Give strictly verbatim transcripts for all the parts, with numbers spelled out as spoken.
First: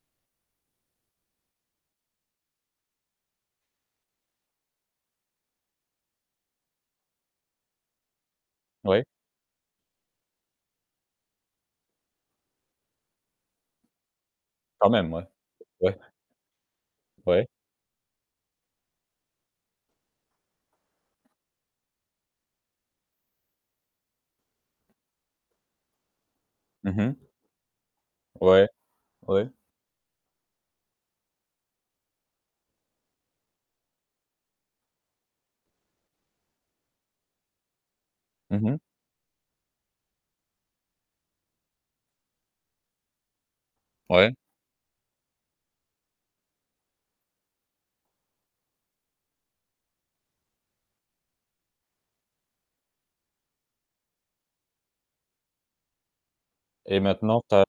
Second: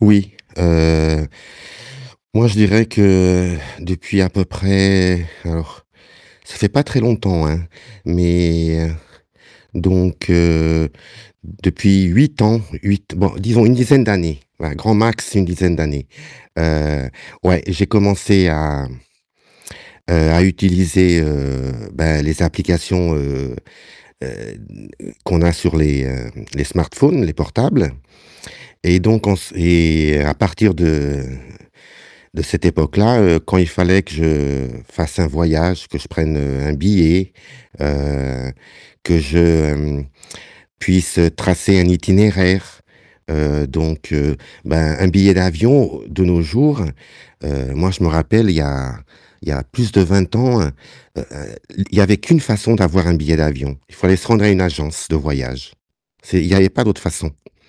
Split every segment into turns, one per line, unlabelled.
Oui, heu moi je dirais que depuis à peu près, alors ça fait pas très longtemps, hein, mais
Ouais.
donc, heu, depuis huit ans, huit bon, disons une dizaine d'années, voilà,
Quand
grand
même, ouais,
max une dizaine
ouais.
d'années, heu,
Ouais.
ouais, j'ai commencé à, heu, à utiliser, heu, bah, les applications, heu, heu, n qu'on a sur les, heu, les
Mmh mh.
smartphones, les portables
Ouais,
et donc on
ouais.
s et à partir de de cette époque-là, heu, quand il fallait que je fasse un voyage, que je prenne, heu, un billet, heu,
Mmh mh.
que je puisse, heu, tracer un itinéraire, heu, donc,
Ouais.
heu, bah, un billet d'avion de nos jours, heu, moi je me rappelle, il y a il y a plus de vingt ans, heu, heu, l il y avait qu'une façon d'avoir un billet d'avion, il fallait se rendre à une agence de voyage. C'est il y avait pas
Et
d'autres façons.
maintenant, tu as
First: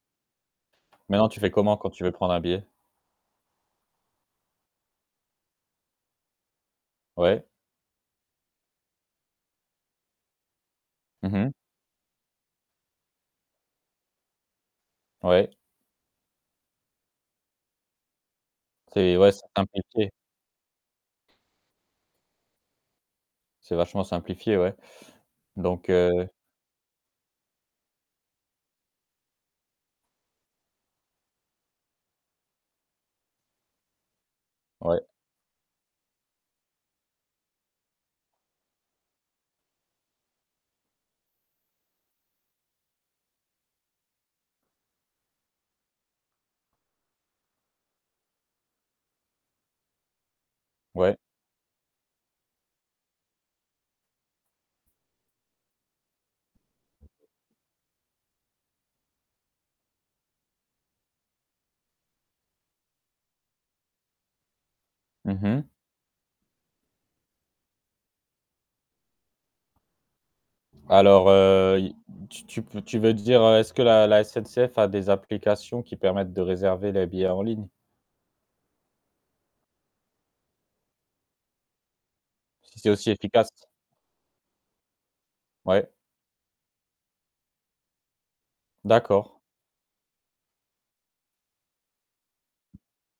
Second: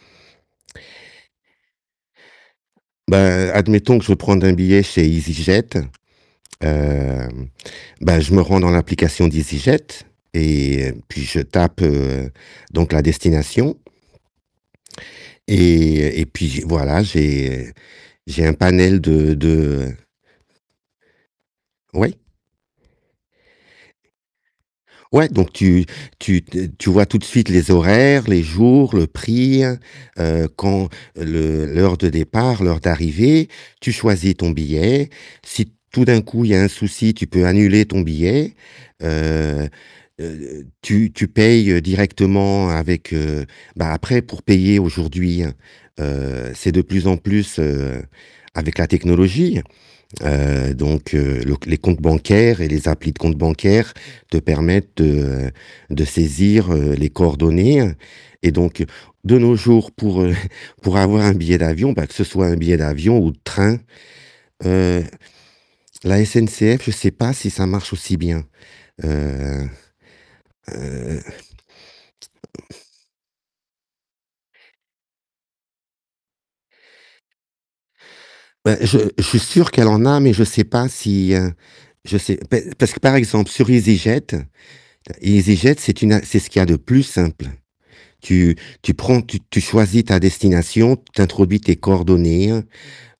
maintenant, tu fais comment quand tu veux prendre un billet?
Ben, admettons que je veux prendre un billet chez EasyJet, heu,
Ouais.
bah, je me rends dans l'application d'EasyJet et puis
Mmh
je
mh.
tape, heu, donc la destination
Ouais.
et et puis voilà, j'ai j'ai un panel
C'est ouais,
de
c'est
de
simplifié.
Oui.
C'est vachement simplifié, ouais.
Ouais, donc tu
Donc, heu
tu d tu vois tout de suite les horaires, les jours, le prix, heu, quand le l'heure de départ, l'heure d'arrivée, tu choisis ton
Ouais.
billet, si tout d'un coup il y a un souci, tu peux annuler ton billet, heu, heu, tu tu payes directement avec, heu bah, après pour payer aujourd'hui, heu, c'est de plus en plus, heu, avec la technologie. Heu, donc,
Ouais.
heu, le c les comptes bancaires et les applis de comptes bancaires te permettent de de saisir, heu, les coordonnées et donc de nos jours, pour, heu, pour avoir un billet d'avion, bah, que ce soit un billet d'avion ou de train, heu,
Mmh mh.
la SNCF, je sais pas si ça marche aussi bien, heu, heu
Alors, heu, i tu tu peux tu veux dire, est-ce que la la SNCF a des applications qui permettent de réserver les billets en ligne?
Ben, je je suis sûr qu'elle en a, mais je sais pas si, heu, je sais pa
Si c'est
parce que
aussi
par exemple
efficace?
sur EasyJet, EasyJet
Ouais.
c'est une a c'est ce qu'il y a de plus simple. Tu tu prends
D'accord.
tu tu choisis ta destination, tu introduis tes coordonnées,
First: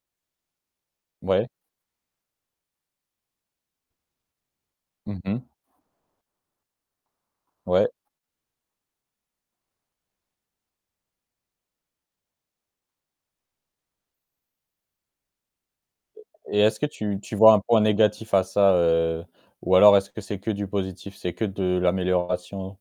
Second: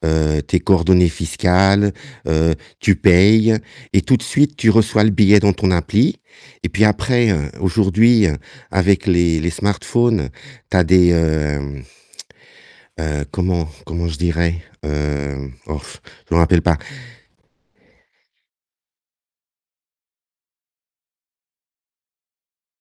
heu, tes coordonnées
Ouais.
fiscales, heu, tu payes et tout de suite tu reçois le
Mmh
billet
mh.
dans ton appli et puis après, heu,
Ouais.
aujourd'hui, heu, avec les les smartphones, tu as des, heu, heu, comment comment je dirais? Heu, hof, je me
Et
rappelle pas.
est-ce que tu tu vois un point négatif à ça, heu, ou alors est-ce que c'est que du positif, c'est que de l'amélioration?